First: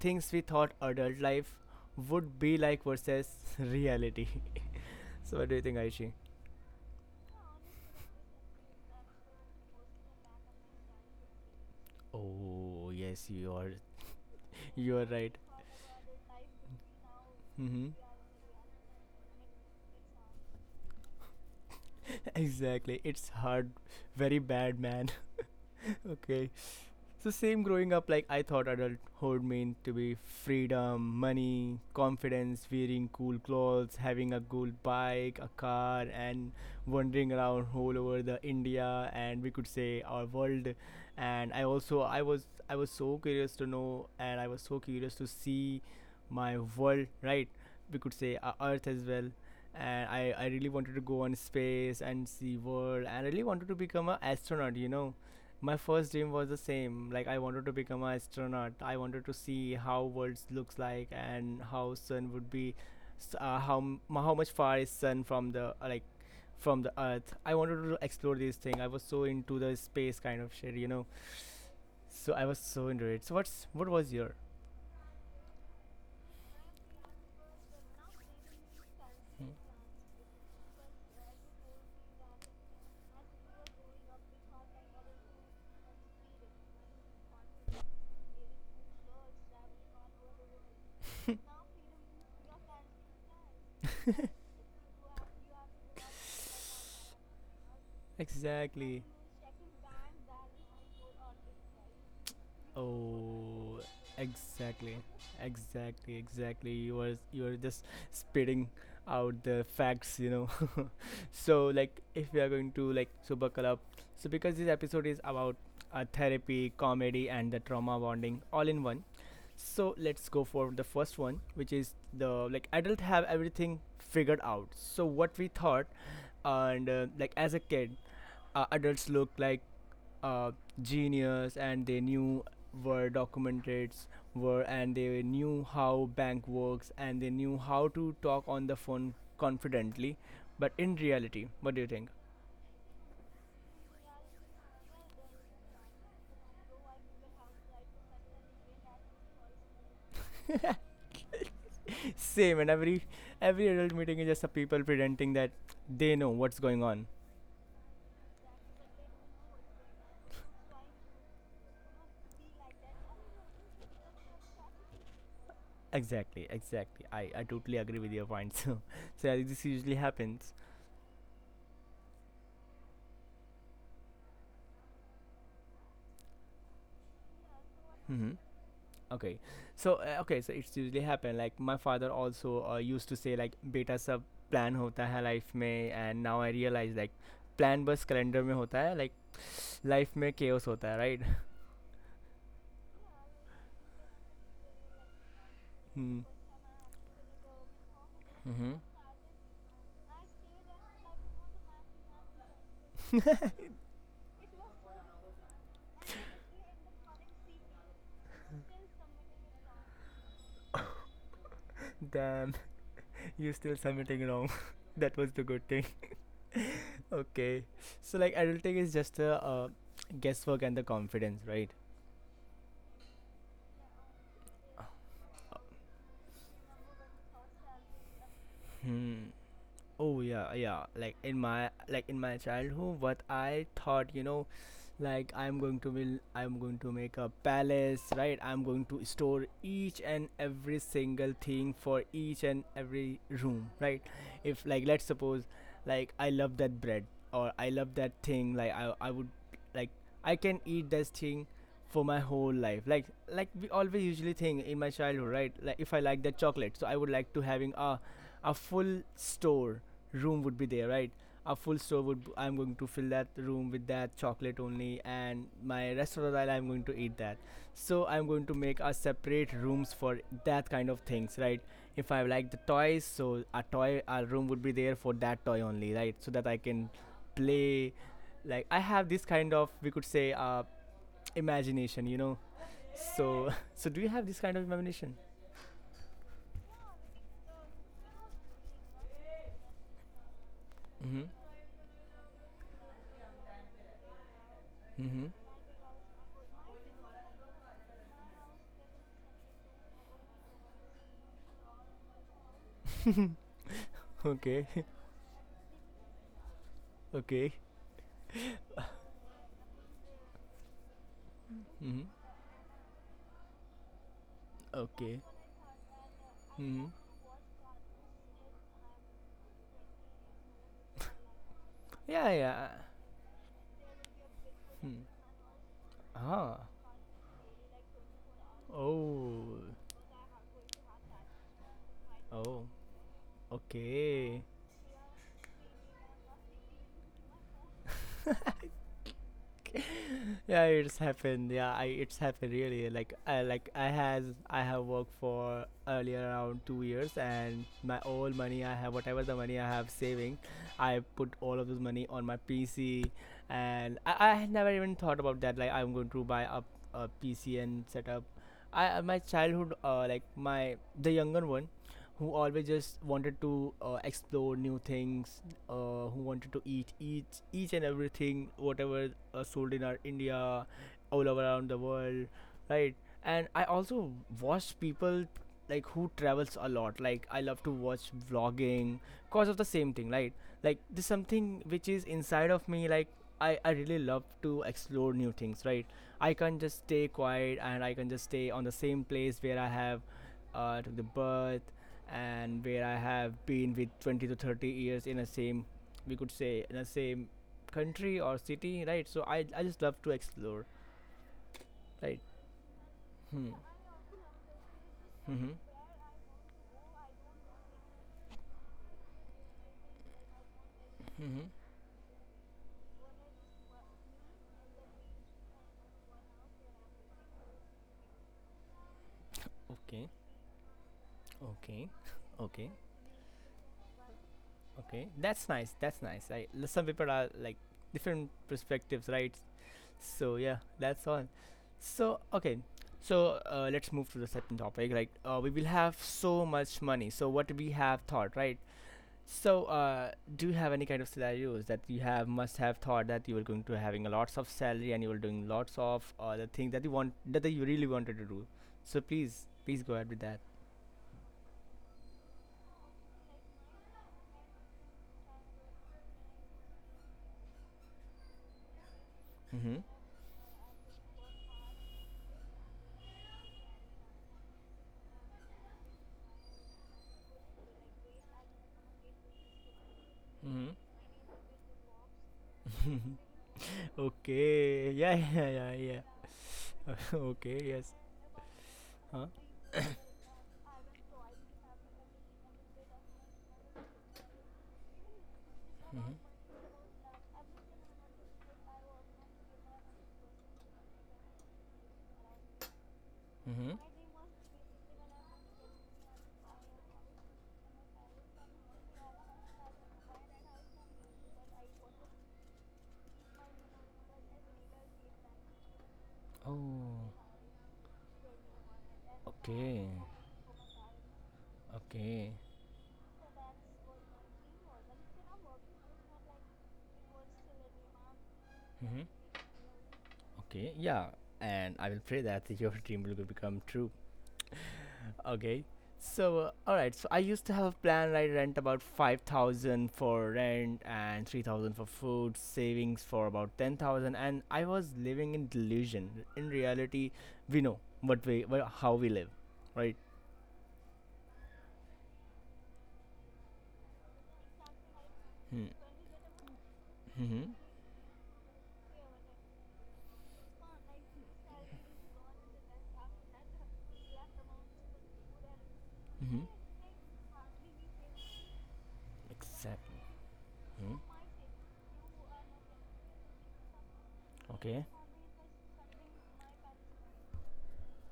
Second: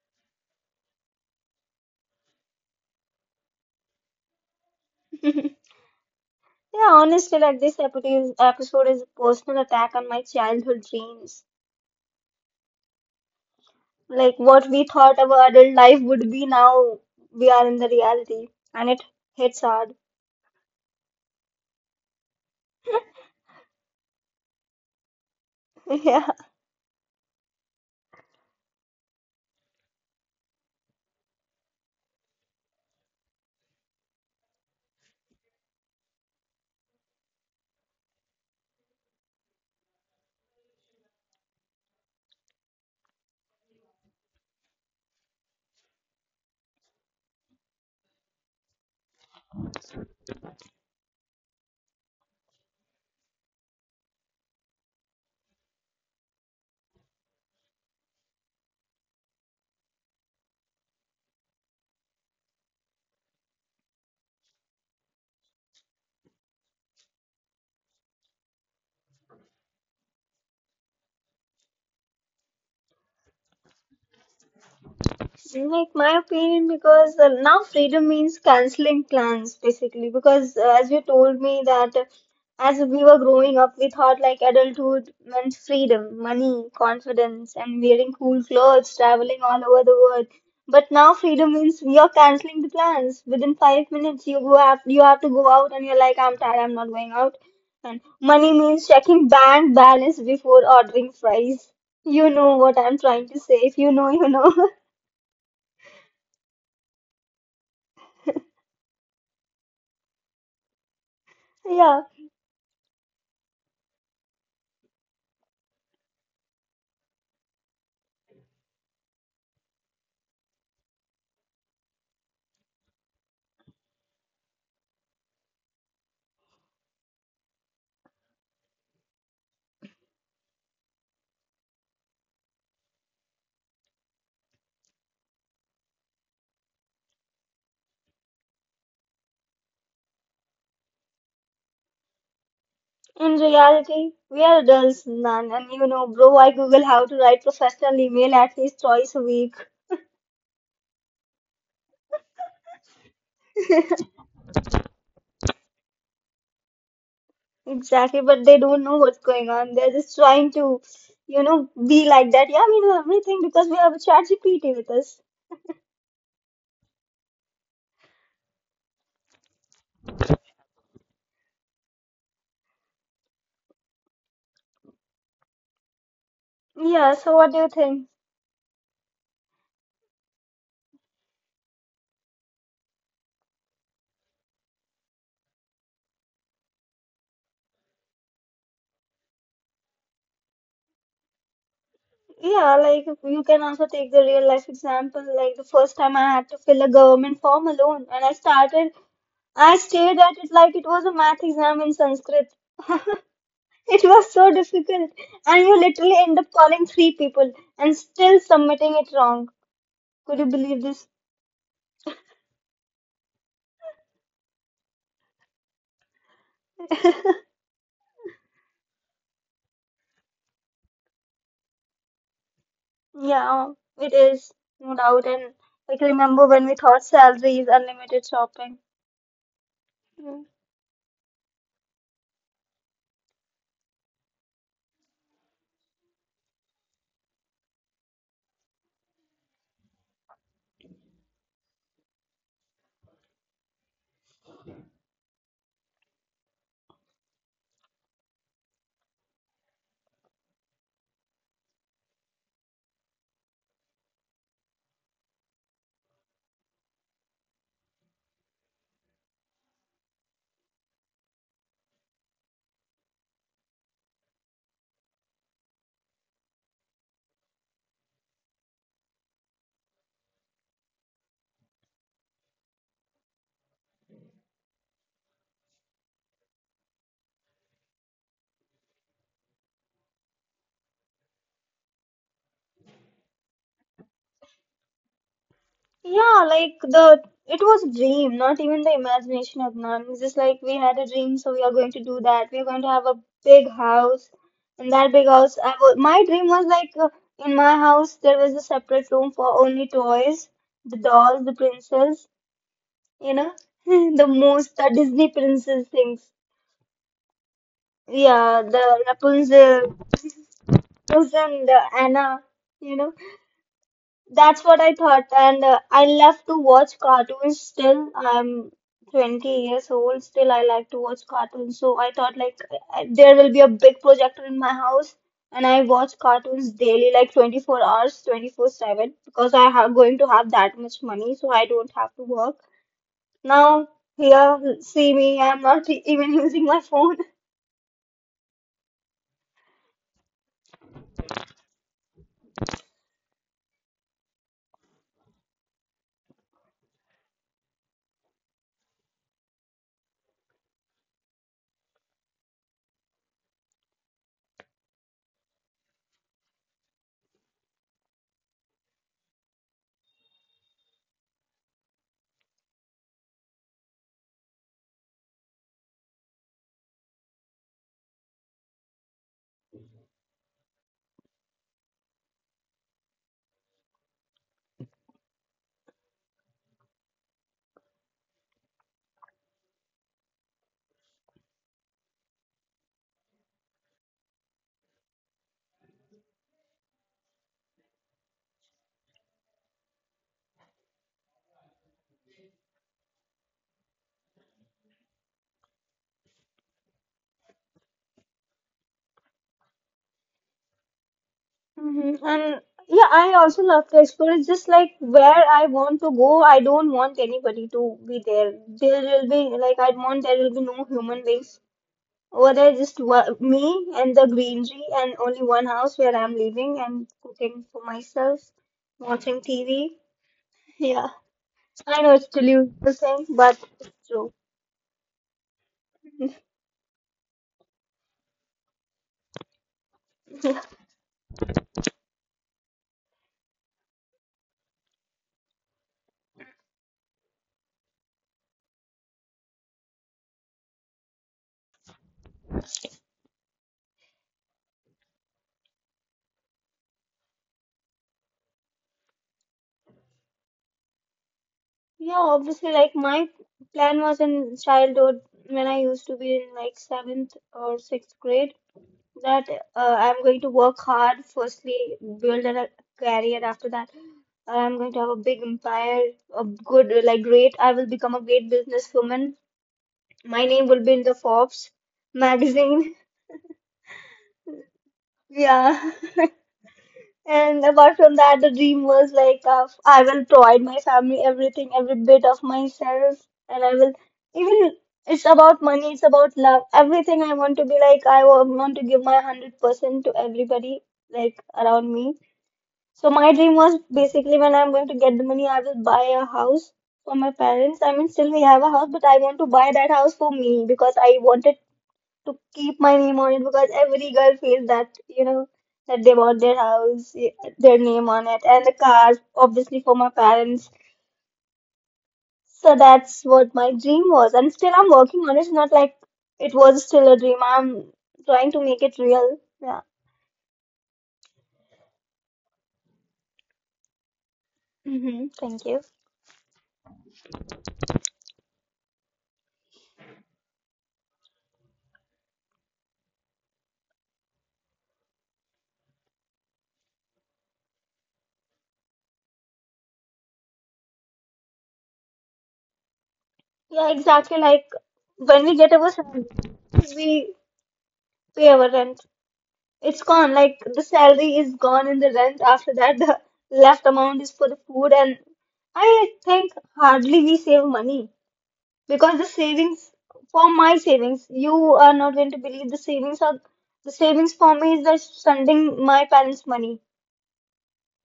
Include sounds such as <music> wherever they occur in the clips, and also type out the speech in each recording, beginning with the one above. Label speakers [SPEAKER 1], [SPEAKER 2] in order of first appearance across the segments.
[SPEAKER 1] things we thought adult life would be like versus <laughs> reality. <laughs> What do you think, Aishi?
[SPEAKER 2] Yeah, honestly, like this episode is a personal attack on my childhood dreams.
[SPEAKER 1] Oh, yes, you are.
[SPEAKER 2] Like what we
[SPEAKER 1] You are
[SPEAKER 2] thought
[SPEAKER 1] right.
[SPEAKER 2] our adult life would be now, we are in the
[SPEAKER 1] Mm-hmm.
[SPEAKER 2] reality, and it hits hard.
[SPEAKER 1] <laughs> Exactly. It's hard, very bad, man.
[SPEAKER 2] <laughs>
[SPEAKER 1] <laughs>
[SPEAKER 2] Yeah.
[SPEAKER 1] okay. So same growing up, like I thought adulthood meant to be freedom, money, confidence, wearing cool clothes, having a cool bike, a car, and wandering around all over the India, and we could say our world. And I was so curious to know, and I was so curious to see my world, right? We could say our Earth as well. And I really wanted to go on space and see world, and I really wanted to become an astronaut, you know, my first dream was the same, like I wanted to become an astronaut, I wanted to see how worlds looks like, and how sun would be how much far is sun from the like from the earth. I wanted to explore these thing. I was so into the space kind of shit, you know, so I was so into it. So what was your
[SPEAKER 2] Like my opinion, because now freedom means canceling plans basically. Because as you told me that as we were growing up, we thought like adulthood meant freedom, money, confidence, and wearing cool clothes, traveling all over the world. But now freedom means we are canceling the plans. Within 5 minutes, you go up, you have to go out, and you're like, I'm tired, I'm not going out. And money means
[SPEAKER 1] exactly.
[SPEAKER 2] checking bank balance before ordering fries. You know what I'm trying to say.
[SPEAKER 1] Oh,
[SPEAKER 2] If you know, you know.
[SPEAKER 1] exactly, exactly, you were just spitting out the facts, you know. So like
[SPEAKER 2] <laughs>
[SPEAKER 1] if we are going to like so buckle up. So because this episode is about therapy, comedy, and the trauma bonding all in one. So let's go for the first one, which is the like adults have everything figured out. So what we thought, and like as a kid, adults look like uh, genius, and they knew where documentates were, and they knew how bank works, and they knew how to talk on the phone confidently, but in reality, what do you think?
[SPEAKER 2] In reality, we are adults, man. And you know, bro, I Google how to write professional email at least 2 times a week.
[SPEAKER 1] <laughs> Same, and every adult meeting is just a people pretending that they know what's going on.
[SPEAKER 2] Exactly, but they don't know what's going on. They're just trying to, you know, be like that. Yeah, we know everything because we have a chat GPT with us.
[SPEAKER 1] Exactly, I totally agree with your point. <laughs> So so yeah, this usually happens.
[SPEAKER 2] Yeah, so what do you think?
[SPEAKER 1] Mm-hmm. okay so okay, so it's usually happen, like my father also used to say like बेटा सब plan होता है life में and now I realize like plan बस calendar में होता है like life में केओस होता है right.
[SPEAKER 2] Yeah, like you can also take the real life example. Like the first time I had to fill a government form alone, and I started, I stared at it like it was a math exam in Sanskrit. It was so difficult, and you literally end up calling 3 people and still submitting it wrong. Could you believe this?
[SPEAKER 1] Damn, <laughs> you still submitting wrong. <laughs> That was the good thing. <laughs> Okay, so like adulting is just a guesswork and the confidence, right?
[SPEAKER 2] Yeah, it is, no doubt.
[SPEAKER 1] Uh,
[SPEAKER 2] And like, remember when we thought salary is unlimited shopping?
[SPEAKER 1] Hmm. Oh yeah,
[SPEAKER 2] Mm.
[SPEAKER 1] yeah. Like in my, like in my childhood, what I thought, you know, like I'm going to build, I'm going to make a palace, right? I'm going to store each and every single thing for each and every room, right? If like let's suppose, like I love that bread or I love that thing, like I would like I can eat this thing for my whole life, like we always usually think in my childhood, right? Like if I like that chocolate, so I would like to having a full store room would be there, right? A full store would. I'm going to fill that room with that chocolate only, and my rest of the while I'm going to eat that. So I'm going to make a separate rooms for that kind of things, right? If I like the toys, so a toy, a room would be there for that toy only, right? So that I can play. Like I have this kind of, we could say, imagination, you know. So, <laughs> so do you have this kind of imagination?
[SPEAKER 2] Yeah, like the it was a dream, not even the imagination of none. It's just like we had a
[SPEAKER 1] Mm-hmm.
[SPEAKER 2] dream, so we are going to do that. We are going to have a big house. In that
[SPEAKER 1] Mm-hmm.
[SPEAKER 2] big house, my dream was like in my house there was a separate room for only toys, the dolls, the princess. You know, <laughs> the
[SPEAKER 1] Okay.
[SPEAKER 2] most Disney princess things.
[SPEAKER 1] <laughs> Okay.
[SPEAKER 2] Yeah, the Rapunzel, Frozen, the
[SPEAKER 1] Mm-hmm.
[SPEAKER 2] Anna, you know. That's what I
[SPEAKER 1] Okay.
[SPEAKER 2] thought. And I love to
[SPEAKER 1] Mm-hmm.
[SPEAKER 2] watch cartoons still. I'm 20 years old. Still, I like to watch cartoons. So I
[SPEAKER 1] Yeah,
[SPEAKER 2] thought,
[SPEAKER 1] yeah.
[SPEAKER 2] like, there will be a big projector in my
[SPEAKER 1] Hmm.
[SPEAKER 2] house. And I watch
[SPEAKER 1] Ah.
[SPEAKER 2] cartoons daily, like 24 hours, 24/7,
[SPEAKER 1] Oh.
[SPEAKER 2] because I have going to have that much money, so I don't have to
[SPEAKER 1] Oh.
[SPEAKER 2] work. Now
[SPEAKER 1] Okay.
[SPEAKER 2] here, see me. I'm not even using my phone.
[SPEAKER 1] <laughs> Yeah, it's happened. Yeah, I it's happened really. Like I has I have worked for earlier around 2 years, and my all money I have, whatever the money I have saving, I put all of this money on my PC, and I had never even thought about that. Like I'm going to buy a PC and set up. I my childhood like my the younger one who always just wanted to explore new things, who wanted to eat each and everything whatever sold in our India, all around the world, right? And I also watch people like who travels a lot. Like I love to watch vlogging, cause of the same thing, right? Like there's something which is inside of me, like. I really love to explore new things, right? I can not just stay quiet, and I can just stay on the same place where I have to the birth, and where I have been with 20 to 30 years in the same, we could say, in the same country or city, right? So I just love to explore, right?
[SPEAKER 2] Hmm And yeah, I
[SPEAKER 1] Hmm.
[SPEAKER 2] also love to explore. It's just like where
[SPEAKER 1] Mm-hmm.
[SPEAKER 2] I want to go, I don't want anybody to be there. There will be like I want there will be no human
[SPEAKER 1] Mm-hmm.
[SPEAKER 2] beings over there, just me and the greenery and only one house where I'm living and cooking for myself, watching TV.
[SPEAKER 1] Okay.
[SPEAKER 2] Yeah,
[SPEAKER 1] Okay.
[SPEAKER 2] I know
[SPEAKER 1] <laughs>
[SPEAKER 2] it's
[SPEAKER 1] Okay.
[SPEAKER 2] delusional thing, but it's true.
[SPEAKER 1] Okay. That's nice. That's nice. Right. L- Some people are like different perspectives, right? So yeah, that's all. So okay. So let's move to the second topic. Like we will have so much money. So what we have thought, right? So, do you have any kind of scenarios that you have must have thought that you were going to having a lots of salary, and you were doing lots of the thing that you want that you really wanted to do? So please, please go ahead with that.
[SPEAKER 2] Yeah, obviously, like my plan was in childhood when I used to be in like 7th or 6th grade that
[SPEAKER 1] Mm-hmm.
[SPEAKER 2] I'm going to work hard, firstly, build a career after that. I'm going to have a big empire, a good, like, great. I will become a great businesswoman. My name will be in the Forbes
[SPEAKER 1] Mm-hmm.
[SPEAKER 2] magazine. <laughs>
[SPEAKER 1] <laughs> Okay. Yeah. Yeah. Yeah. Yeah.
[SPEAKER 2] Yeah.
[SPEAKER 1] <laughs> Okay. Yes.
[SPEAKER 2] And apart from that, the dream
[SPEAKER 1] Huh.
[SPEAKER 2] was like, I will provide my family everything, every bit of myself, and I will even it's about money,
[SPEAKER 1] Mm-hmm.
[SPEAKER 2] it's about love, everything. I want to be like, want to give my 100% to everybody like around me. So my dream
[SPEAKER 1] Mm-hmm.
[SPEAKER 2] was basically when I'm going to get the money, I will buy a house for my parents. I mean, still we have a house, but I want to buy that house for me because I wanted to keep my name on it because every girl feels that, you know, that they bought their
[SPEAKER 1] Oh.
[SPEAKER 2] house, eh, their name on it, and the car,
[SPEAKER 1] Okay.
[SPEAKER 2] obviously for my parents.
[SPEAKER 1] Okay.
[SPEAKER 2] So that's what my dream was. And still I'm working on it. It's not like it was still a dream. I'm trying to make
[SPEAKER 1] Mm-hmm.
[SPEAKER 2] it real. Yeah.
[SPEAKER 1] Okay. Yeah. And I will pray that your <laughs> dream will become true.
[SPEAKER 2] hmm
[SPEAKER 1] Okay.
[SPEAKER 2] Thank you.
[SPEAKER 1] So, all right. So, I used to have a plan I rent about 5,000 for rent and 3,000 for food, savings for about 10,000, and I was living in delusion. In reality, we know what we how we live, right?
[SPEAKER 2] Yeah, exactly. Like when we
[SPEAKER 1] Hmm.
[SPEAKER 2] get our salary, we
[SPEAKER 1] Mhm.
[SPEAKER 2] pay our rent. It's gone. Like the salary is gone in the rent. After that, the left amount is for the food, and I
[SPEAKER 1] Mhm.
[SPEAKER 2] think hardly we save money because the savings
[SPEAKER 1] Exactly.
[SPEAKER 2] for my
[SPEAKER 1] Hmm.
[SPEAKER 2] savings, you are not going to believe the savings for me
[SPEAKER 1] Okay.
[SPEAKER 2] is just sending my parents' money.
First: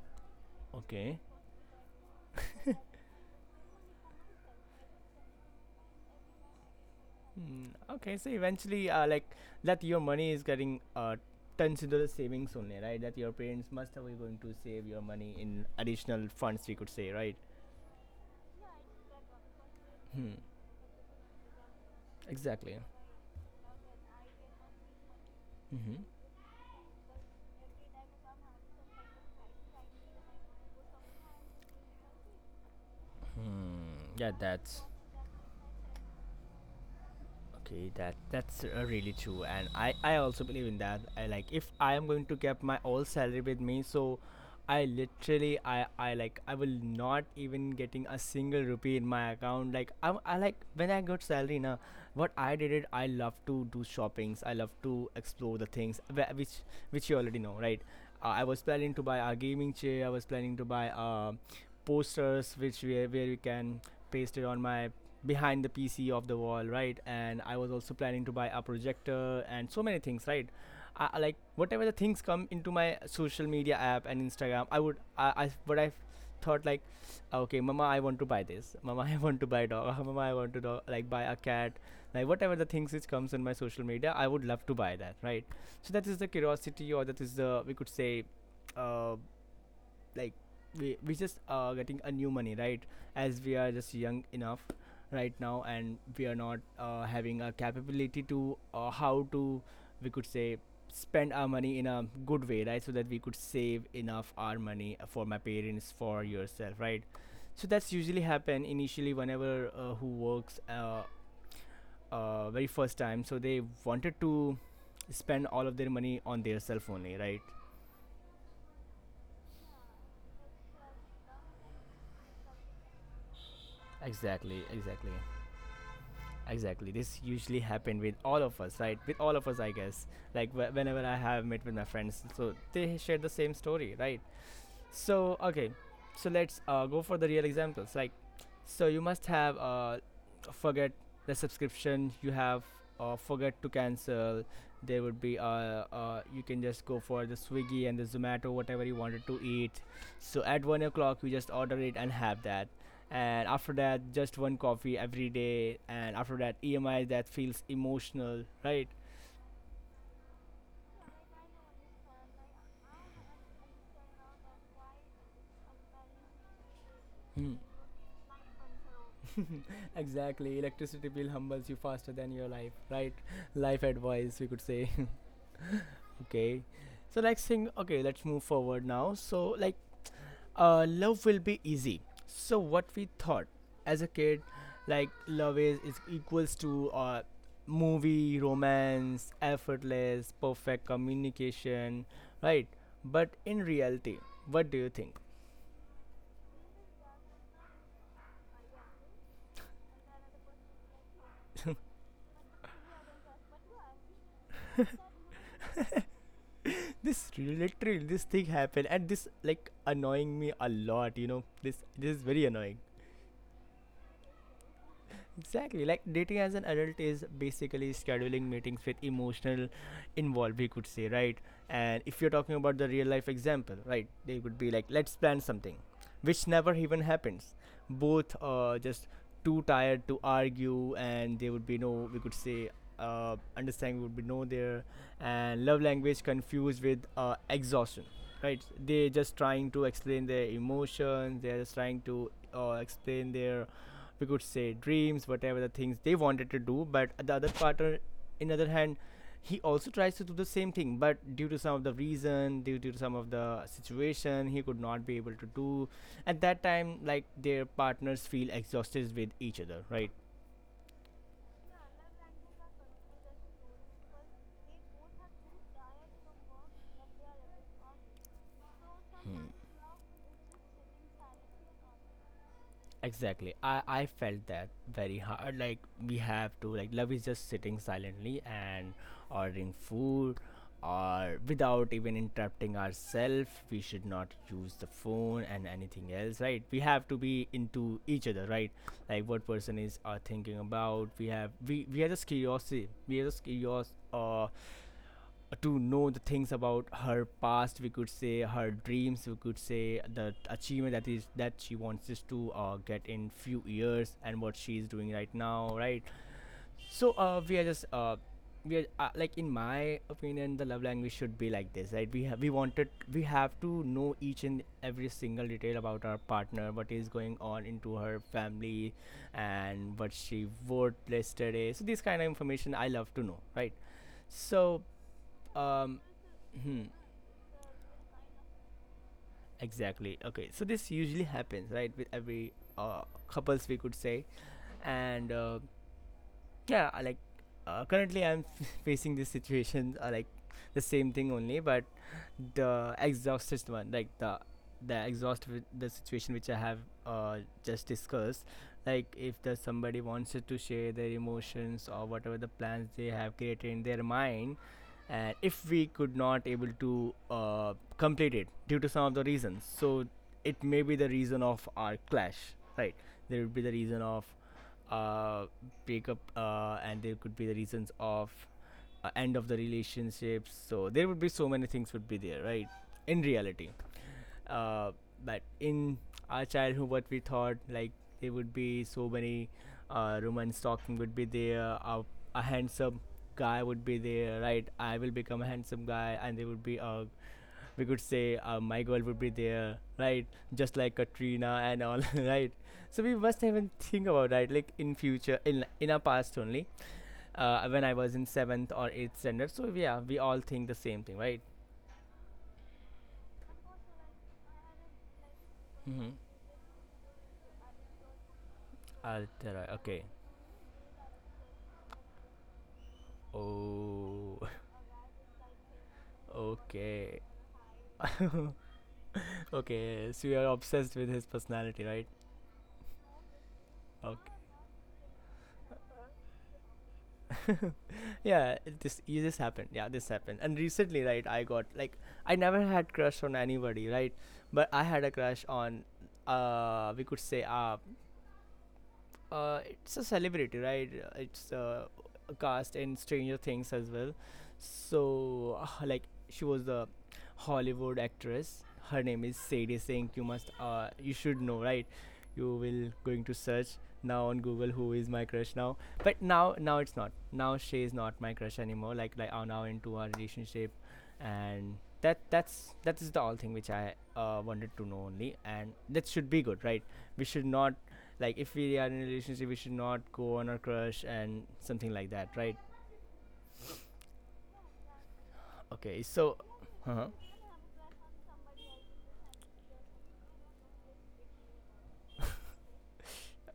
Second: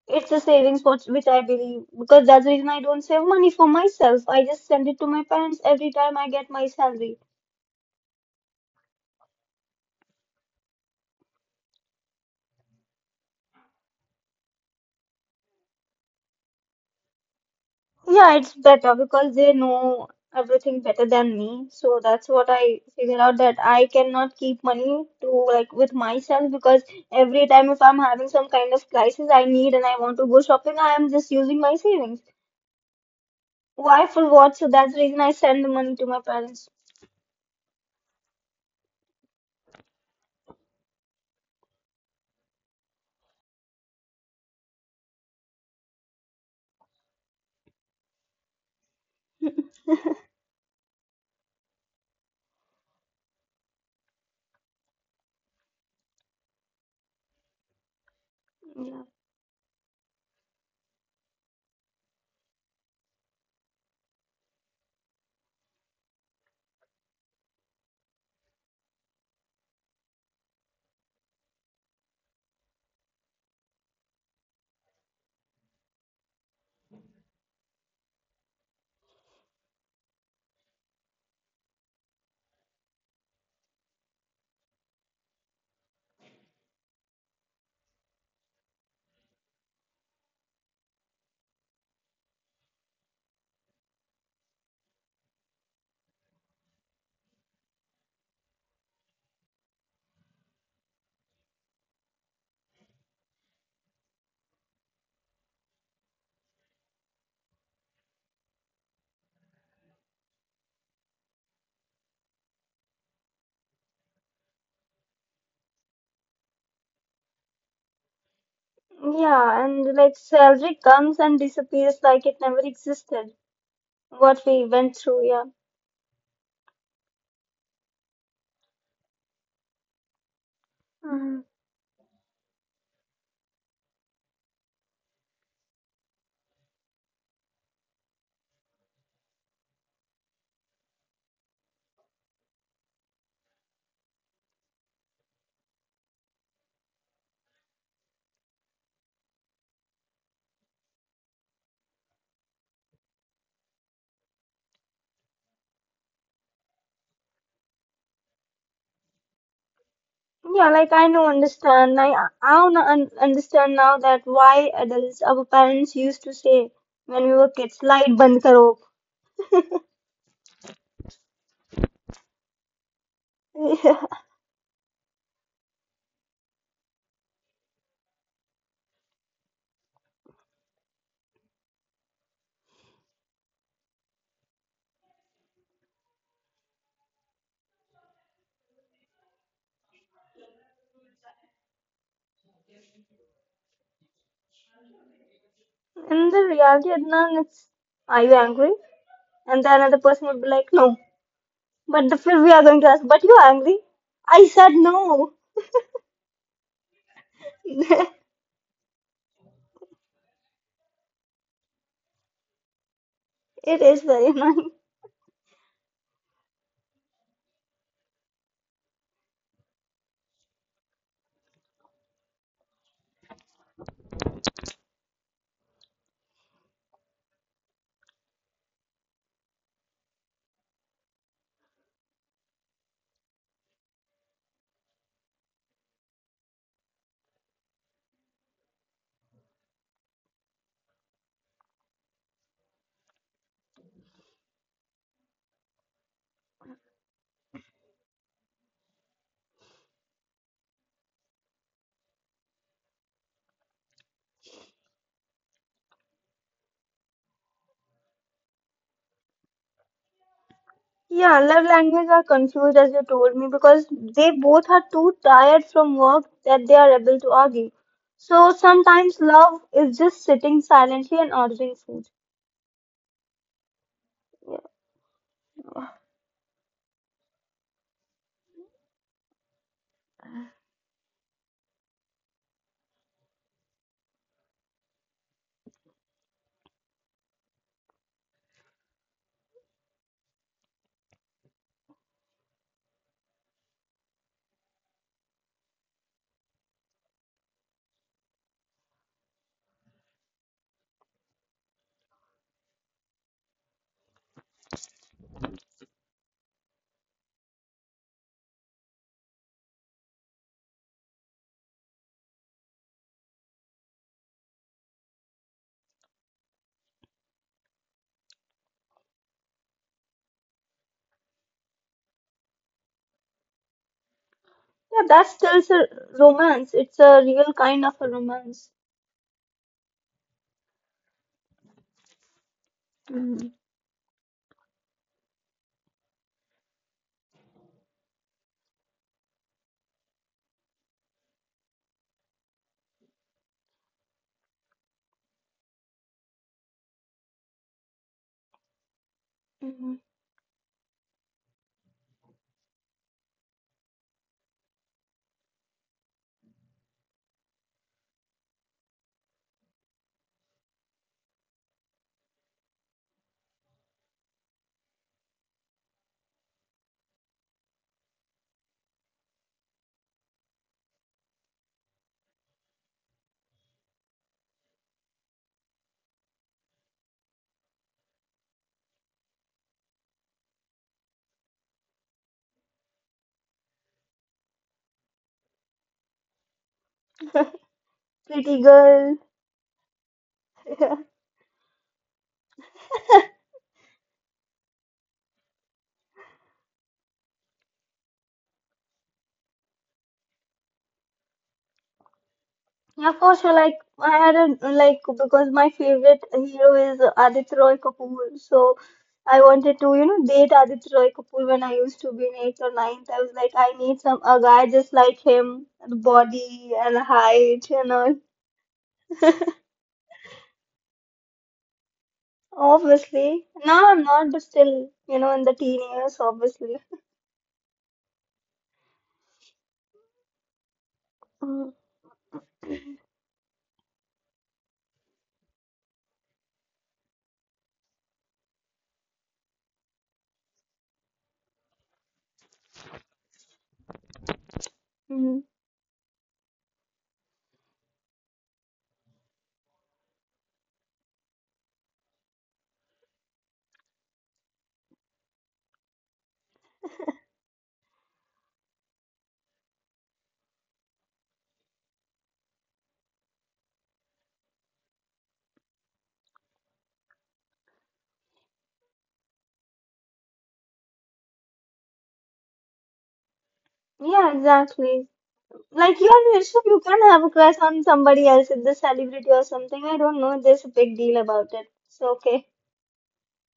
[SPEAKER 2] It's the savings what
[SPEAKER 1] Okay.
[SPEAKER 2] which I believe because that's the reason I
[SPEAKER 1] <laughs>
[SPEAKER 2] don't save money for myself. I just send it to my parents every time I get my salary.
[SPEAKER 1] Hmm, okay, so eventually, like that, your money is getting turns into the savings only, right? That your parents must have been going to save your money in additional funds, we could say, right?
[SPEAKER 2] Yeah, it's better because they know
[SPEAKER 1] Hmm.
[SPEAKER 2] everything better than me. So that's what
[SPEAKER 1] Exactly.
[SPEAKER 2] I figured out that I cannot keep money to like with
[SPEAKER 1] Mm-hmm.
[SPEAKER 2] myself because every time if I'm having some kind of crisis I need and I want to go shopping, I am just using my savings. Why
[SPEAKER 1] Hmm.
[SPEAKER 2] for
[SPEAKER 1] Yeah,
[SPEAKER 2] what? So
[SPEAKER 1] that's
[SPEAKER 2] that's the reason I send the money to my parents.
[SPEAKER 1] okay, that that's really true, and I also believe in that. I like if I am going to keep my all salary with me, so I literally I will not even getting a single rupee in my account. Like I like when I got salary, na what I did it. I love to do shoppings. I love to explore the things which which you already know, right? I was planning to
[SPEAKER 2] Yeah.
[SPEAKER 1] buy a gaming chair. I was planning to buy posters which where we can paste it on my behind the PC of the wall, right? And I was also planning to buy a projector and so many things, right? I like whatever the things come into my social media app and Instagram, I what I thought like, okay, mama, I want to buy this. Mama, <laughs> I want to buy dog. <laughs> Mama, I want to dog, like buy a cat. Like whatever the things which comes in my social media, I would love to buy that, right? So that is the curiosity, or that is the we could say. Uh, like we just getting a new money, right? As we are just young enough right now, and we are not having a capability to how to we could say spend our money in a good way, right? So that we could save enough our money for my parents, for yourself, right? So that's usually happen initially whenever who works very first time, so they wanted to spend all of their money on their self only, right?
[SPEAKER 2] Yeah, and like salary comes and disappears like it never existed. What
[SPEAKER 1] Exactly,
[SPEAKER 2] we went
[SPEAKER 1] exactly
[SPEAKER 2] through, yeah.
[SPEAKER 1] exactly this usually happened with all of us, right? With all of us I guess. Like whenever I
[SPEAKER 2] Mhm.
[SPEAKER 1] have met with my friends, so they share the same story, right? So okay, so let's go for the real examples. Like, so you must have forget the subscription you have, forget to cancel. There would be you can just go for the Swiggy and the Zomato, whatever you wanted to eat. So at 1 o'clock you just order it and have that. And after that, just one coffee every day. And after that, EMI that feels emotional, right?
[SPEAKER 2] Yeah, like I do understand. Like I now un understand now that why adults, our parents used to say when we were
[SPEAKER 1] Hmm.
[SPEAKER 2] kids, light band karo.
[SPEAKER 1] Exactly, electricity bill humbles you faster than your life, right?
[SPEAKER 2] <laughs>
[SPEAKER 1] <laughs>
[SPEAKER 2] In
[SPEAKER 1] Life advice, we could say. <laughs> okay, so next thing, okay, let's move forward now. So, like, love will be easy. So, what we thought as a kid, like, love is, equals to movie, romance, effortless, perfect communication, right? But in reality, what do you think?
[SPEAKER 2] the reality, Adnan, it's are you angry? And the another person would be like, no. But the we are going to ask, but you're angry? I said no.
[SPEAKER 1] <laughs> this literally this
[SPEAKER 2] <laughs>
[SPEAKER 1] thing happened, and this like annoying me a lot, you know this is very annoying.
[SPEAKER 2] It is very <laughs> annoying.
[SPEAKER 1] Exactly. Like dating as an adult is basically scheduling meetings with emotional involved, we could say, right? And if you're talking about the real life example, right, they would be like, let's plan something, which never even happens. Both are just too tired to argue, and there would be no, we could say, understanding would be no there, and love language confused with exhaustion, right? They're just trying to explain their emotions, they're just trying to explain their, we could say, dreams, whatever the things they wanted to do, but the other partner in other hand, he also tries to do the same thing, but due to some of the reason, due to some of the situation, he could not be able to do at that time. Like their partners feel exhausted with each other, right?
[SPEAKER 2] Yeah, love language are confused as you told me because they both are too tired from work that they are able to argue. So sometimes love is just sitting silently and ordering food.
[SPEAKER 1] Exactly. I felt
[SPEAKER 2] Yeah,
[SPEAKER 1] that very hard. Like, we have to, like, love is just sitting silently and ordering food, or without even interrupting ourselves, we should not use the phone and anything else, right? We have to be into each other, right? Like what person is thinking about, we have, we are just curiosity, we are just curious, to know the things about her past, we could say, her dreams, we could say, the achievement that is that she wants us to get in few years, and what she is doing right now, right? So we are just we are, like, in my opinion, the love language should be like this, right? We have, we wanted, we have to know each and every single detail about our partner, what is going on into her family, and what she voted yesterday. So this kind of information I love to know, right? so
[SPEAKER 2] yeah that's still
[SPEAKER 1] um,
[SPEAKER 2] a romance.
[SPEAKER 1] hmm,
[SPEAKER 2] It's a real kind of a romance.
[SPEAKER 1] exactly. Okay, so this usually happens, right, with every
[SPEAKER 2] Mm.
[SPEAKER 1] couples, we could say, and yeah, I like, currently I'm <laughs> facing this situation, like the same thing only, but the exhausted one, like the exhaust with the situation which I have uh, just discussed. Like if the somebody
[SPEAKER 2] Mhm.
[SPEAKER 1] wants to share their emotions or whatever the plans they have created in their mind, and if we could not able to complete it due to some of the reasons, so it may be the reason of our clash, right? There would be the reason of uh, breakup, and there could be the reasons of end of the relationships. So there would be so many things would be there, right? In reality, uh, but in our childhood, what we thought, like, there would be so many Roman stocking would be there, a handsome guy would be there, right? I will become a handsome guy, and there would be a, we could
[SPEAKER 2] <laughs>
[SPEAKER 1] say,
[SPEAKER 2] Pretty
[SPEAKER 1] my girl would
[SPEAKER 2] girl.
[SPEAKER 1] be there, right? Just like Katrina and all, <laughs> right? So we
[SPEAKER 2] <laughs>
[SPEAKER 1] must even think about, right, like, in future, in our past only, when I was in seventh or eighth standard. So yeah, we all think the same thing, right?
[SPEAKER 2] Yeah, for sure. Like I had a like because my
[SPEAKER 1] Mm-hmm.
[SPEAKER 2] favorite hero is Aditya Roy Kapoor, so I
[SPEAKER 1] Altera,
[SPEAKER 2] wanted to
[SPEAKER 1] okay.
[SPEAKER 2] you know date Aditya Roy Kapoor when I used to be in eighth or ninth. I was like, I need some
[SPEAKER 1] Oh,
[SPEAKER 2] a
[SPEAKER 1] <laughs>
[SPEAKER 2] guy just like him, the body and
[SPEAKER 1] okay.
[SPEAKER 2] height and
[SPEAKER 1] <laughs>
[SPEAKER 2] all.
[SPEAKER 1] Okay, so you're obsessed with his personality, right?
[SPEAKER 2] Obviously, now I'm
[SPEAKER 1] Okay.
[SPEAKER 2] not, but still, you know, in the teen years, obviously.
[SPEAKER 1] <laughs> Yeah, this happened. Yeah, this happened. And recently, right, I got like, I never had crush on anybody, right? But I had a crush on, we could say it's a celebrity, right? It's a cast in Stranger Things as well.
[SPEAKER 2] Mm-hmm.
[SPEAKER 1] So, like, she was a Hollywood actress. Her name is Sadie Sink. You must, you should know, right? You will going to search now on Google who is my crush now. But now, now it's not. Now she is not my crush anymore. Like, I'm now into our relationship, and that is the all thing which I wanted to know only, and that should be good, right? We should not, like, if we are in a relationship, we should not go on our crush and something like that, right?
[SPEAKER 2] Yeah, exactly. Like
[SPEAKER 1] okay so
[SPEAKER 2] your are so you can
[SPEAKER 1] uh-huh.
[SPEAKER 2] have a crush on somebody else, if they celebrity or something. I don't know. There's a big deal about it. It's okay.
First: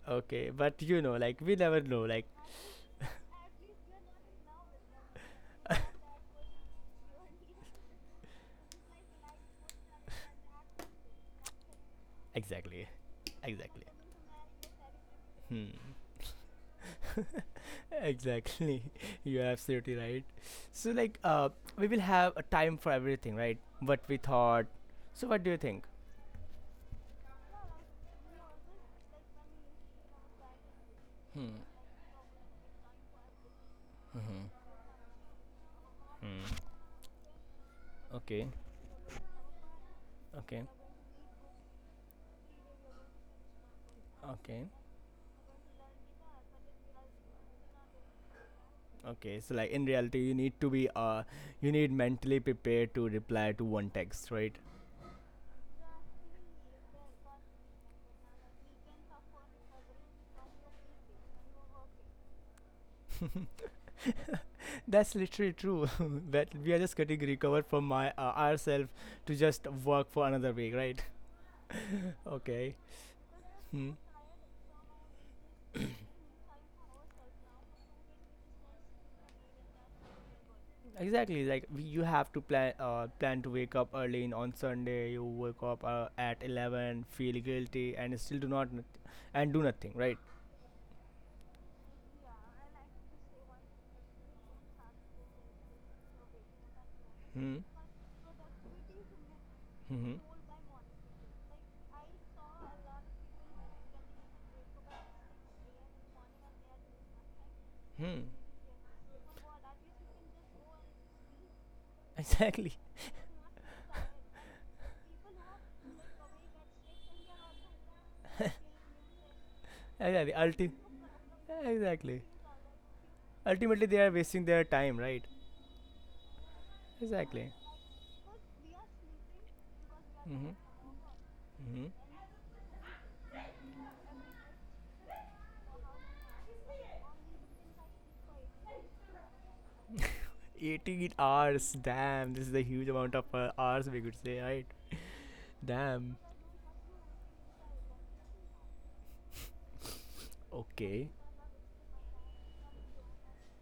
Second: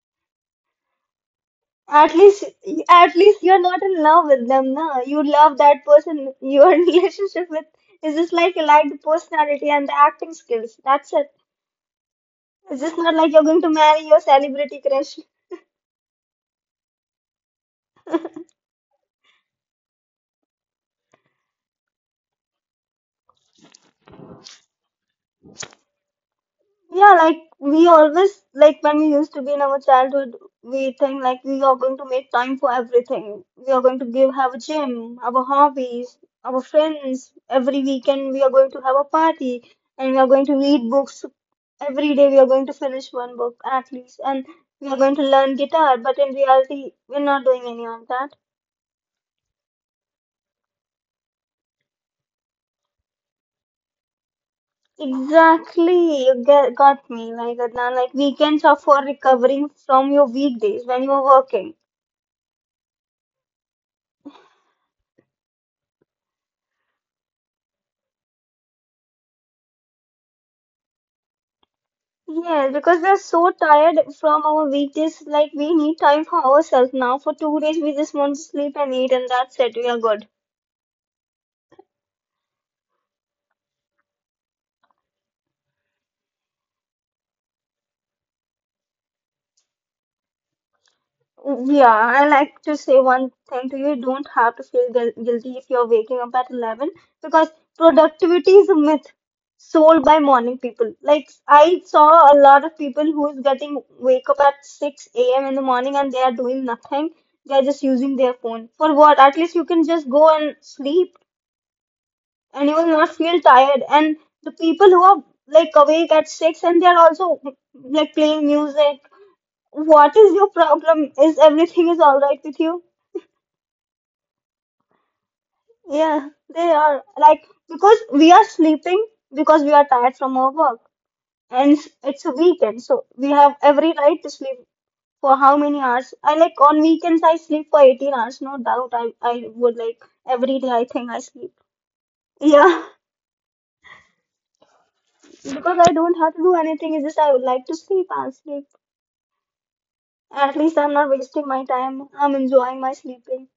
[SPEAKER 1] Okay but you know, like, we never know,
[SPEAKER 2] At
[SPEAKER 1] like,
[SPEAKER 2] least, at least you're not in love with them, na. You love that person. Your <laughs> relationship with is just like you like the personality and the acting skills. That's it.
[SPEAKER 1] exactly,
[SPEAKER 2] It's just not like you're going to
[SPEAKER 1] exactly.
[SPEAKER 2] marry your celebrity crush.
[SPEAKER 1] Hmm. <laughs> Exactly. <laughs> You're absolutely right. So we will have a time for everything, right? What we thought? So what do you think?
[SPEAKER 2] Yeah, like we always like when we used to be in our childhood, we think like we
[SPEAKER 1] hmm
[SPEAKER 2] are going to make time for everything. We are going to give
[SPEAKER 1] mm-hmm.
[SPEAKER 2] have a gym, our hobbies,
[SPEAKER 1] hmm
[SPEAKER 2] our friends. Every weekend
[SPEAKER 1] okay,
[SPEAKER 2] we are going to have a party and we are going
[SPEAKER 1] okay,
[SPEAKER 2] to read books. Every day we are going to finish one book at least and
[SPEAKER 1] okay,
[SPEAKER 2] we are going to learn guitar, but in reality we're not doing any of that.
[SPEAKER 1] okay. So like, in reality, you need to be you need mentally prepared to reply to one text, right?
[SPEAKER 2] Exactly, you get, got me. Like Adnan, like weekends are for recovering from your weekdays when you are working.
[SPEAKER 1] That's literally true. <laughs> That we are just getting recovered from my ourselves to just work for another week, right? <laughs>
[SPEAKER 2] Yeah,
[SPEAKER 1] Okay.
[SPEAKER 2] because we are so
[SPEAKER 1] Hmm.
[SPEAKER 2] tired from our weekdays, like we need time for ourselves now. For 2 days, we just want to sleep and eat, and that's it. We are good.
[SPEAKER 1] Exactly. You have to plan, plan to wake up early on Sunday. You wake up at 11, feel guilty, and still do not noth- and do nothing, right?
[SPEAKER 2] Yeah, I like to say one thing to you. You don't have to feel guilty if you're waking up at 11 because
[SPEAKER 1] Hmm.
[SPEAKER 2] productivity is a myth sold
[SPEAKER 1] Hmm.
[SPEAKER 2] by morning people. Like I saw a lot of people who is getting wake up at 6 a.m. in the morning and they are doing nothing. They're just using
[SPEAKER 1] Hmm. <laughs>
[SPEAKER 2] their phone. For what? At least you can just go and sleep. And you
[SPEAKER 1] Exactly.
[SPEAKER 2] will not feel tired. And the people who are like awake at six and they are also like playing music. What
[SPEAKER 1] Exactly.
[SPEAKER 2] is your
[SPEAKER 1] Ulti-
[SPEAKER 2] problem? Is everything is all
[SPEAKER 1] exactly.
[SPEAKER 2] right with you?
[SPEAKER 1] Ultimately, they are wasting their time, right?
[SPEAKER 2] Yeah, they are like
[SPEAKER 1] Exactly.
[SPEAKER 2] because we are sleeping because we are tired from our
[SPEAKER 1] Hmm.
[SPEAKER 2] work and
[SPEAKER 1] Hmm.
[SPEAKER 2] it's a weekend, so we have every right to sleep for how many hours? I like on weekends I sleep for 18 hours, no doubt. I would like every day I
[SPEAKER 1] 18
[SPEAKER 2] think I sleep.
[SPEAKER 1] hours. Damn, this is a huge
[SPEAKER 2] Yeah,
[SPEAKER 1] amount of hours, we could say, right?
[SPEAKER 2] <laughs>
[SPEAKER 1] <laughs>
[SPEAKER 2] because I
[SPEAKER 1] Damn.
[SPEAKER 2] don't have to do anything. It's just I would like to sleep. I'll sleep. At least I'm
[SPEAKER 1] Okay,
[SPEAKER 2] not wasting my time. I'm enjoying my sleeping.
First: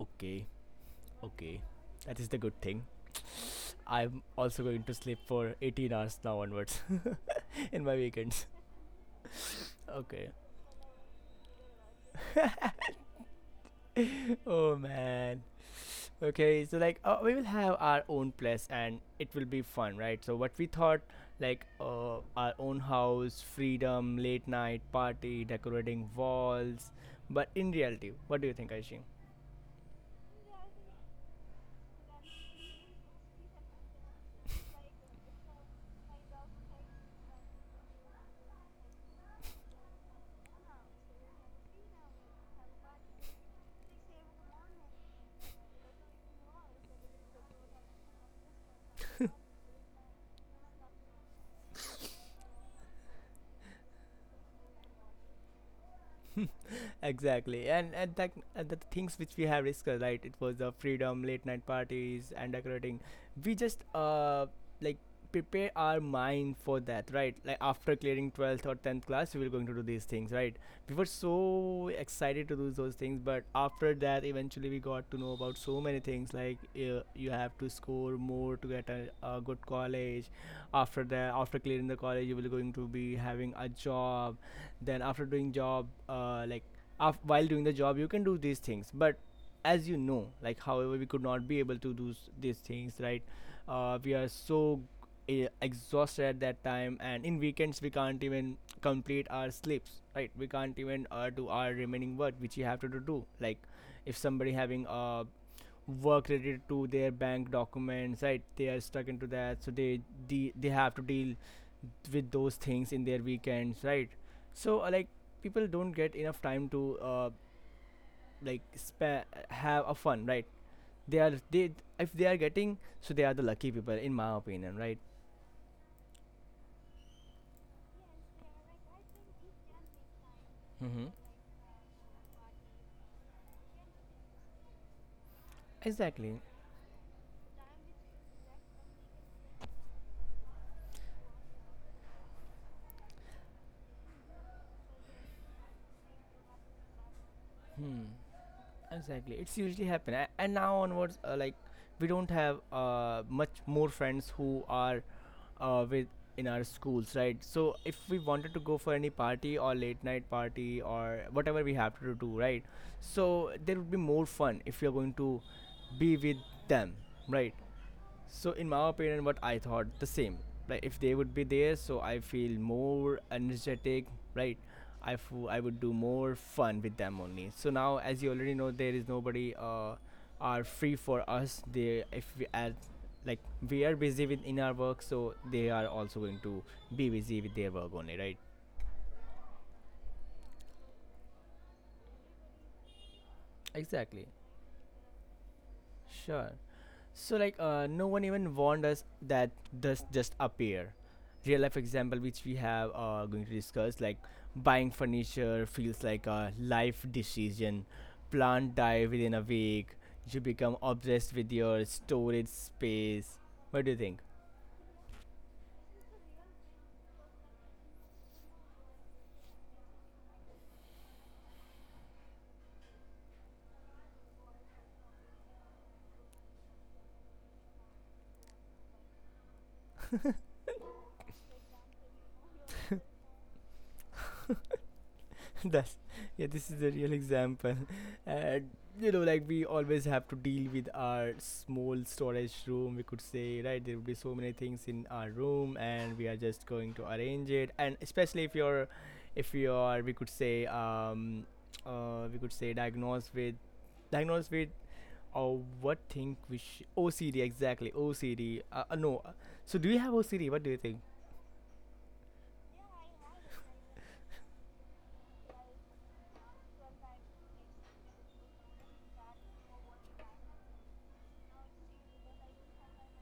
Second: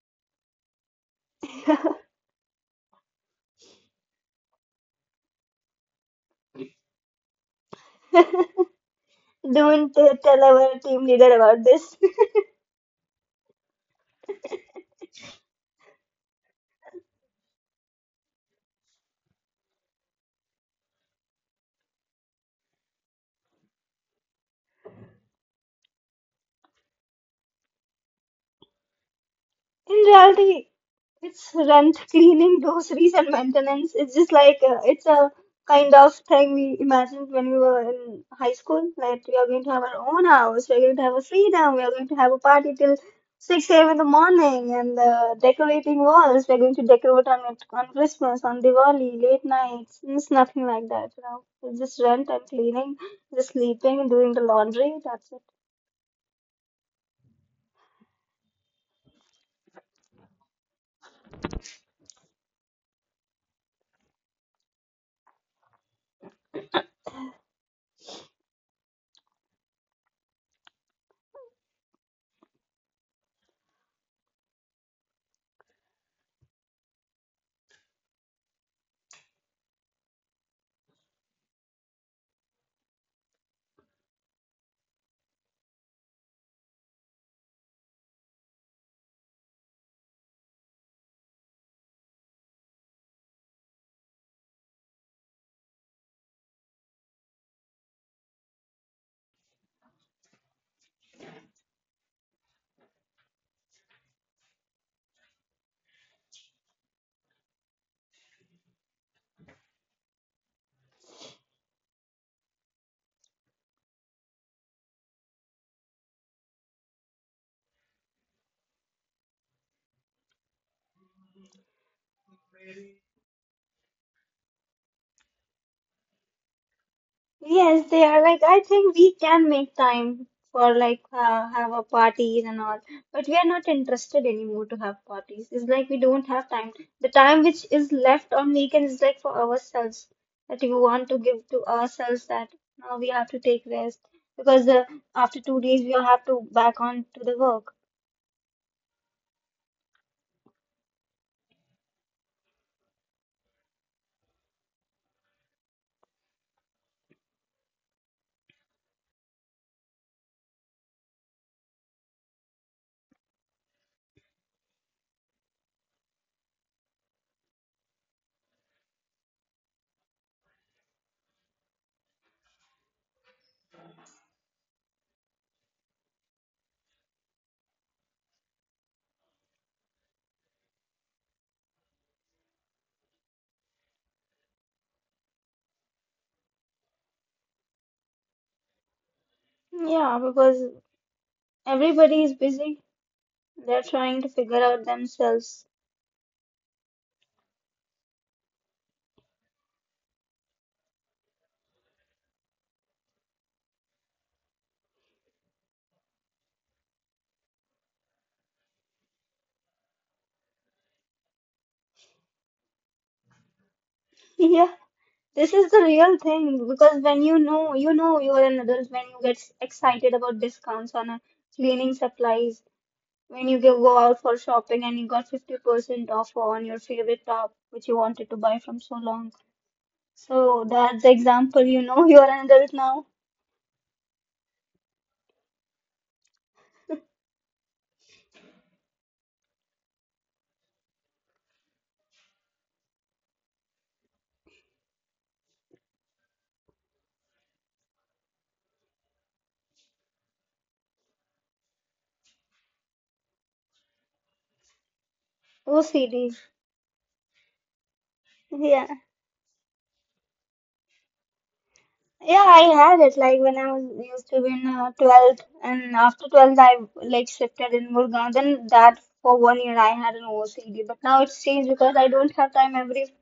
[SPEAKER 1] okay, okay.
[SPEAKER 2] <laughs>
[SPEAKER 1] That is the good thing. I'm also going to sleep for 18 hours now onwards <laughs> in my weekends.
[SPEAKER 2] Don't
[SPEAKER 1] Okay.
[SPEAKER 2] tell our team leader about this.
[SPEAKER 1] <laughs> Oh man. Okay, so we will have our own place and it will be fun, right? So what we thought? Like, our own house, freedom, late night party, decorating walls, but in reality, what do you think, Aishin?
[SPEAKER 2] In reality, it's rent, cleaning, groceries, and maintenance. It's just like it's a kind of thing we imagined when we were in high school. Like we are going to have our own house, we are going to have a freedom, we are going to have a party till 6 a.m. in the morning, and decorating walls. We are going to decorate on it on Christmas, on Diwali, late nights. It's nothing like that, you know. It's just rent and cleaning, just sleeping, doing the laundry. That's it.
[SPEAKER 1] <laughs> Exactly. And that, and the things which we have discussed, right? It was the freedom, late night parties, and decorating. We just like prepare our mind for that, right? Like after clearing 12th or 10th class, we were going to do these things, right? We were so excited to do those things, but after that, eventually we got to know about so many things, like, you have to score more to get a good college. After that, after clearing the college, you will going to be having a job. Then after doing job, like, while doing the job you can do these things, but as you know, like, however, we could not be able to do these things, right? We are so exhausted at that time, and in weekends we can't even complete our sleeps, right? We can't even do our remaining work which you have to do. Like, if somebody having work related to their bank documents, right, they are stuck into that, so they they have to deal with those things in their weekends, right? So like, people don't get enough time to like, spare, have a fun, right? They are they if they are getting, so they are the lucky people in my opinion, right?
[SPEAKER 2] Yes, they are like I think we can make time for
[SPEAKER 1] Mm-hmm.
[SPEAKER 2] have a parties and all, but we are not interested anymore to have parties. It's like we don't
[SPEAKER 1] Exactly.
[SPEAKER 2] have time. The time which is left on weekends is like for ourselves that we want to give to ourselves that now we have to take rest because after 2 days we all have to back on to the work.
[SPEAKER 1] Hmm. Exactly. It's usually happen. And now onwards, like, we don't have much more friends who are with in our schools, right? So if we wanted to go for any party or late night party or whatever we have to do, right, so there would be more fun if you're going to be with them, right? So in my opinion, what I thought the same. Like if they would be there, so I feel more energetic, right? I would do more fun with them only. So now, as you already know, there is nobody are free for us. They if we as like we are busy with in our work, so they are also going to be busy with their work only, right?
[SPEAKER 2] Yeah, because everybody is busy. They're trying to
[SPEAKER 1] Exactly.
[SPEAKER 2] figure out themselves.
[SPEAKER 1] Sure. So like, no one even warned us that does just appear. Real life example which we have going to discuss, like, buying furniture feels like a life decision. Plant die within a week. You become obsessed with your storage space. What do you think?
[SPEAKER 2] <laughs> This is the real thing because when you know, you know you are an adult, when you get excited about discounts on a cleaning supplies, when you go out for shopping and you got 50% off on your favorite top which you wanted to buy from so long. So that's the example, you know, <laughs> you are an adult now.
[SPEAKER 1] <laughs> That's yeah. This is a real example, <laughs> and you know, like, we always have to deal with our small storage room, we could say, right? There would be so many things in our room, and we are just going to arrange it. And especially if you're, if you are, we could say, we could say, diagnosed with, or what
[SPEAKER 2] OCD.
[SPEAKER 1] thing we sh- OCD, exactly, OCD.
[SPEAKER 2] Yeah.
[SPEAKER 1] No, so do you have OCD? What do you think?
[SPEAKER 2] Yeah, I had it like when I was used to be in 12th, and after 12th I like shifted in Gurgaon. Then that for one year I had an OCD, but now it's changed because I don't have time every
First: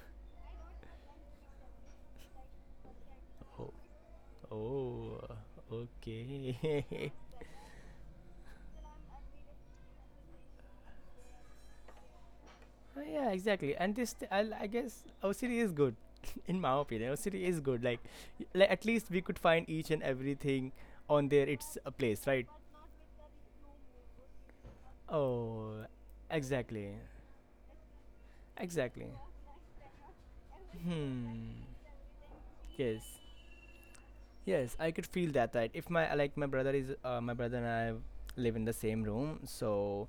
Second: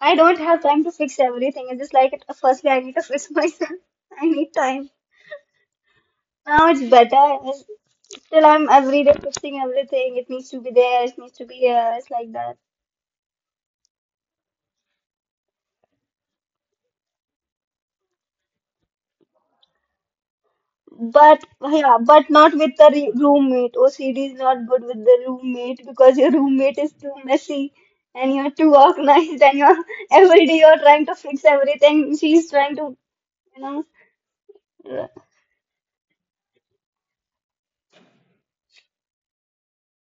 [SPEAKER 2] I don't have time to fix everything. It's just like, it. Firstly, I need to fix <laughs> myself.
[SPEAKER 1] Oh,
[SPEAKER 2] I need time.
[SPEAKER 1] oh,
[SPEAKER 2] Now it's
[SPEAKER 1] okay. <laughs>
[SPEAKER 2] better. It's- still, I'm every day fixing everything. It needs to be there. It needs to be here. It's like that.
[SPEAKER 1] Yeah, exactly. I'll, I guess, OCD is good, <laughs> in my opinion. OCD is good. Like, like, at least we could find each and everything on
[SPEAKER 2] But
[SPEAKER 1] there. It's a
[SPEAKER 2] yeah, but
[SPEAKER 1] place, right?
[SPEAKER 2] not with the re roommate. OCD is not good with the roommate
[SPEAKER 1] Oh,
[SPEAKER 2] because your roommate is
[SPEAKER 1] exactly,
[SPEAKER 2] too messy and you're too
[SPEAKER 1] exactly.
[SPEAKER 2] organized, and you're <laughs> every day you're trying to fix
[SPEAKER 1] Hmm.
[SPEAKER 2] everything. She's trying to,
[SPEAKER 1] Yes,
[SPEAKER 2] you know.
[SPEAKER 1] yes. I could feel that. Right. If my, like, my brother is, my brother and I live in the same room, so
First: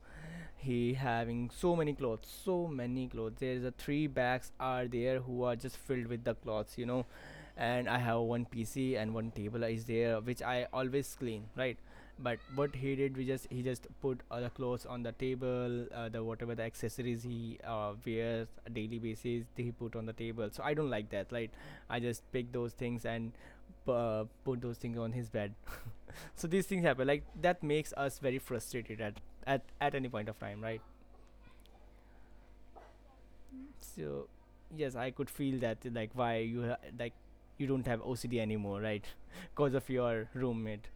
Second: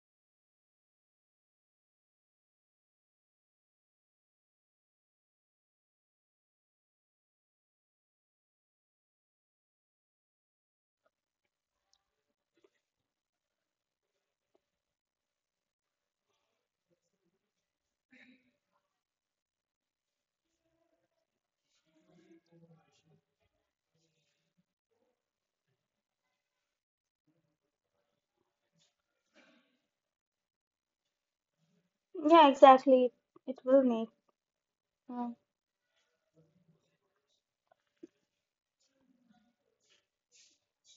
[SPEAKER 1] he having so many clothes, so many clothes, there's a three bags are there who are just filled with the clothes, you know. And I have one pc and one table is there which I always clean, right? But what he did, we just he just put other clothes on the table, the whatever the accessories he wears a daily basis, he put on the table, so I don't like that, right? I just pick those things and put those things on his bed. <laughs> So these things happen, like that makes us very frustrated at at any point of time, right?
[SPEAKER 2] Yeah, exactly. It will make.
[SPEAKER 1] So yes, I could
[SPEAKER 2] Yeah.
[SPEAKER 1] feel that. Like, like, you don't have OCD anymore, right? <laughs> Because of your roommate.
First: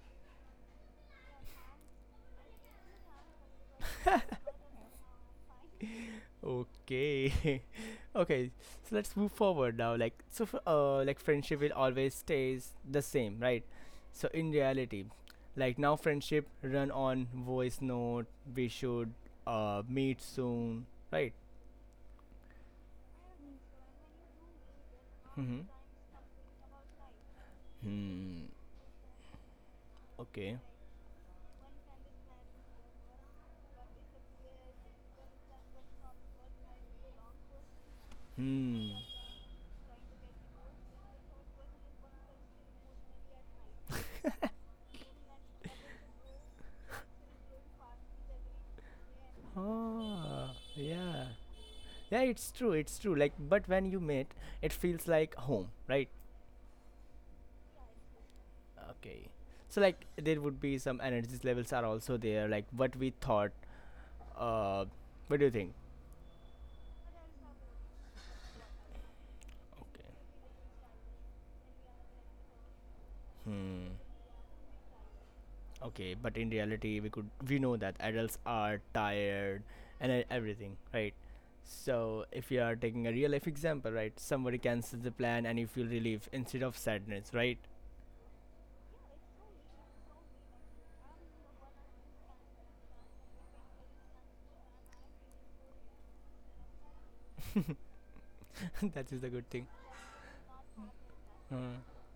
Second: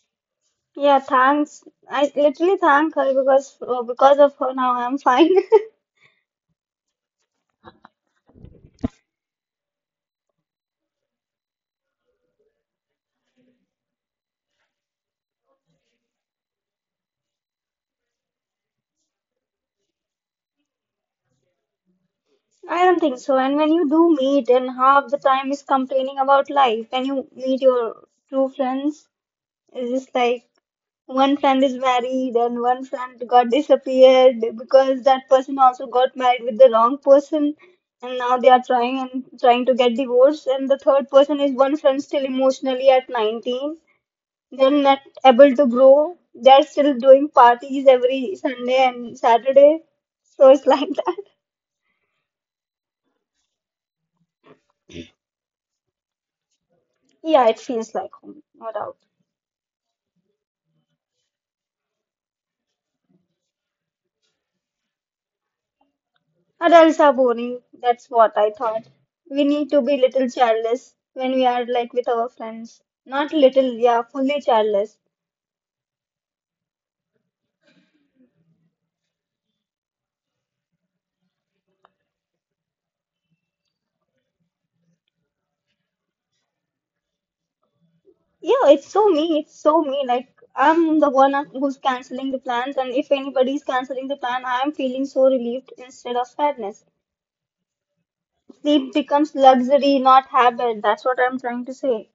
[SPEAKER 2] Yeah, thanks. I literally thank her because of her now I'm fine.
[SPEAKER 1] Okay. <laughs> Okay, so let's move forward now. Like, so like, friendship will always stays the same, right? So in reality, like, now friendship run on voice note, we should meet soon, right?
[SPEAKER 2] <laughs> I don't think so. And when you do meet, and half the time
[SPEAKER 1] Mm-hmm.
[SPEAKER 2] is complaining about life. When you meet your
[SPEAKER 1] Hmm.
[SPEAKER 2] true friends, it's just like
[SPEAKER 1] Okay.
[SPEAKER 2] one friend is married and one friend got disappeared because that person also got married with the wrong person, and now they are
[SPEAKER 1] Hmm.
[SPEAKER 2] trying and trying to get divorced. And the third person is one friend still emotionally at 19. They're not able to grow. They're still doing parties every Sunday and Saturday. So
[SPEAKER 1] Ah
[SPEAKER 2] it's like <laughs> that.
[SPEAKER 1] yeah. Yeah, it's true. It's true. Like, but when you meet, it feels like home, right?
[SPEAKER 2] Yeah, it feels like home, no doubt.
[SPEAKER 1] Okay. So like, there would be some energies levels are also there. Like, what we thought. Uh, what do you think?
[SPEAKER 2] Adults are boring. That's what I thought. We need to be
[SPEAKER 1] Okay.
[SPEAKER 2] little childless when we are like with our friends. Not little,
[SPEAKER 1] Hmm.
[SPEAKER 2] yeah, fully childless.
[SPEAKER 1] Okay, but in reality, we could, we know that adults are tired and everything, right? So if you are taking a real life example, right? Somebody cancels the plan and you feel relief instead of sadness, right?
[SPEAKER 2] Yeah, it's so me. It's so me. Like I'm the one who's canceling the plans, and if anybody is canceling the plan, I am feeling so relieved instead of sadness.
[SPEAKER 1] <laughs>
[SPEAKER 2] Sleep
[SPEAKER 1] That is the
[SPEAKER 2] becomes
[SPEAKER 1] good thing.
[SPEAKER 2] luxury, not habit. That's what I'm trying to
[SPEAKER 1] Hmm.
[SPEAKER 2] say.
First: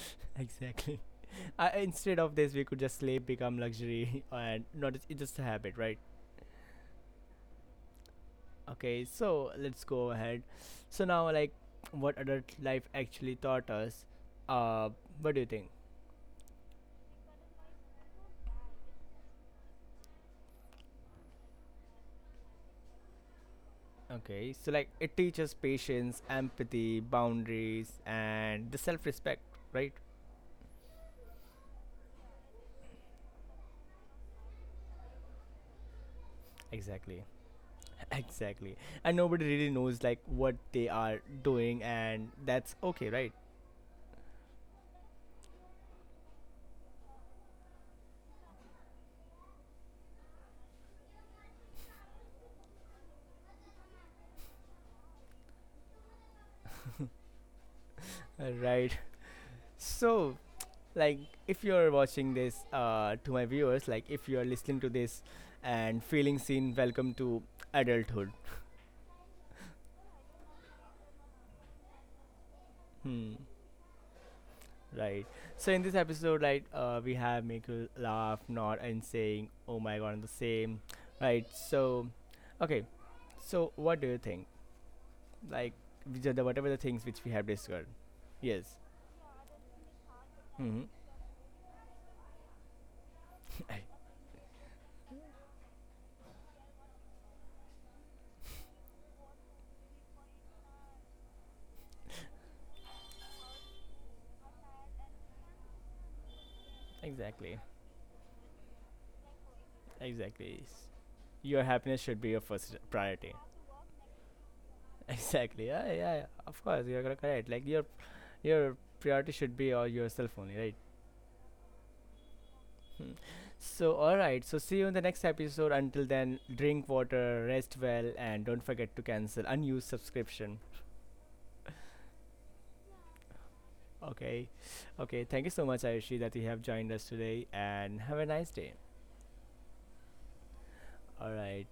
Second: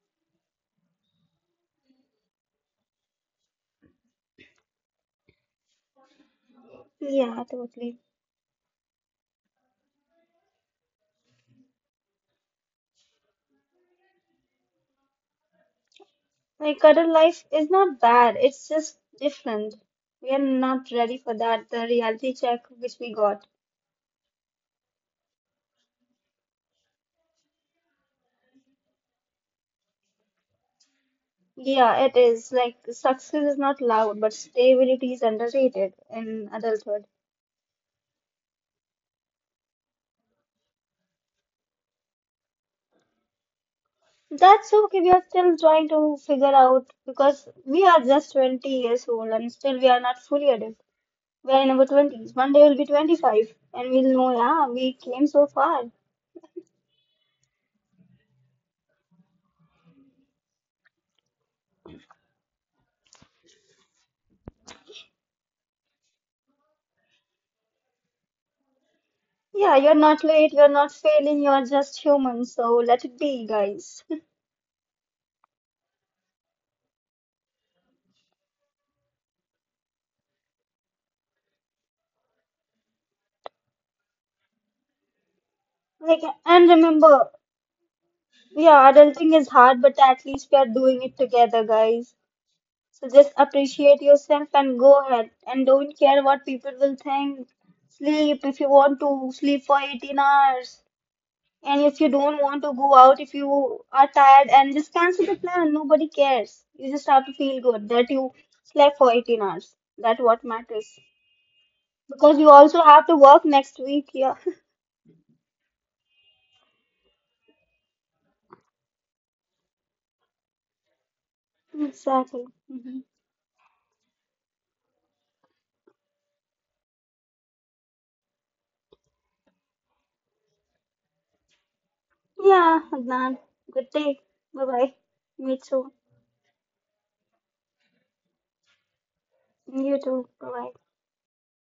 [SPEAKER 1] <laughs> Exactly. Instead of this, we could just sleep become luxury <laughs> and not, it's just a habit, right?
[SPEAKER 2] Yeah, totally.
[SPEAKER 1] Okay, so let's go ahead. So now, like, what adult life actually taught us? Uh, what do you think?
[SPEAKER 2] Like adult life is not bad. It's just different. We are not ready for that. The reality check which we got.
[SPEAKER 1] Okay, so like, it teaches patience, empathy, boundaries, and the self-respect, right?
[SPEAKER 2] Yeah, it is. Like success is not loud, but stability is underrated in adulthood.
[SPEAKER 1] Exactly, <laughs> exactly. And nobody really knows like what they are doing, and that's okay, right?
[SPEAKER 2] That's okay. We are still trying to figure out because we are just 20 years old and still we are not fully adult. We are in our 20s. One day we'll be 25 and we'll know, yeah, we came so far.
[SPEAKER 1] Right. So like, if you're watching this, to my viewers, like, if you're listening to this and feeling seen, welcome to adulthood.
[SPEAKER 2] Yeah, you're not late, you're not failing, you're just human, so let it
[SPEAKER 1] Hmm.
[SPEAKER 2] be, guys. <laughs>
[SPEAKER 1] Right. So in this episode, like, we have make you laugh not and saying oh my god and the same, right? So okay, so what do you think, like,
[SPEAKER 2] Like,
[SPEAKER 1] which are the
[SPEAKER 2] and
[SPEAKER 1] whatever the things which
[SPEAKER 2] remember,
[SPEAKER 1] we have discussed? Yes.
[SPEAKER 2] yeah, adulting is hard, but at least we are
[SPEAKER 1] Hmm.
[SPEAKER 2] doing it together, guys. So just
[SPEAKER 1] <laughs>
[SPEAKER 2] appreciate yourself and go ahead, and don't care what people will think. Sleep if you want to, sleep for 18 hours. And if you don't want to go out, if you are tired, and just cancel the plan, nobody cares. You
[SPEAKER 1] <coughs>
[SPEAKER 2] just have to feel
[SPEAKER 1] Exactly.
[SPEAKER 2] good that you slept for 18 hours. That what
[SPEAKER 1] Exactly.
[SPEAKER 2] matters.
[SPEAKER 1] Your happiness should be
[SPEAKER 2] Because
[SPEAKER 1] your
[SPEAKER 2] you
[SPEAKER 1] first
[SPEAKER 2] also have to
[SPEAKER 1] priority.
[SPEAKER 2] work next week, yeah. <laughs>
[SPEAKER 1] <laughs> Exactly. Yeah, yeah, yeah. Of course, you're gonna correct. Like, your priority should be all yourself only, right?
[SPEAKER 2] Exactly. Hmm.
[SPEAKER 1] Hmm. So, all right. So, see you in the next episode. Until then, drink water, rest well, and don't forget to cancel unused subscription.
[SPEAKER 2] Yeah, Adnan. Good day.
[SPEAKER 1] Okay.
[SPEAKER 2] Bye bye.
[SPEAKER 1] Okay. Thank you
[SPEAKER 2] Me
[SPEAKER 1] so much,
[SPEAKER 2] too.
[SPEAKER 1] Ayushi, that you have joined us today, and have a nice day.
[SPEAKER 2] You too. Bye bye.
[SPEAKER 1] All right.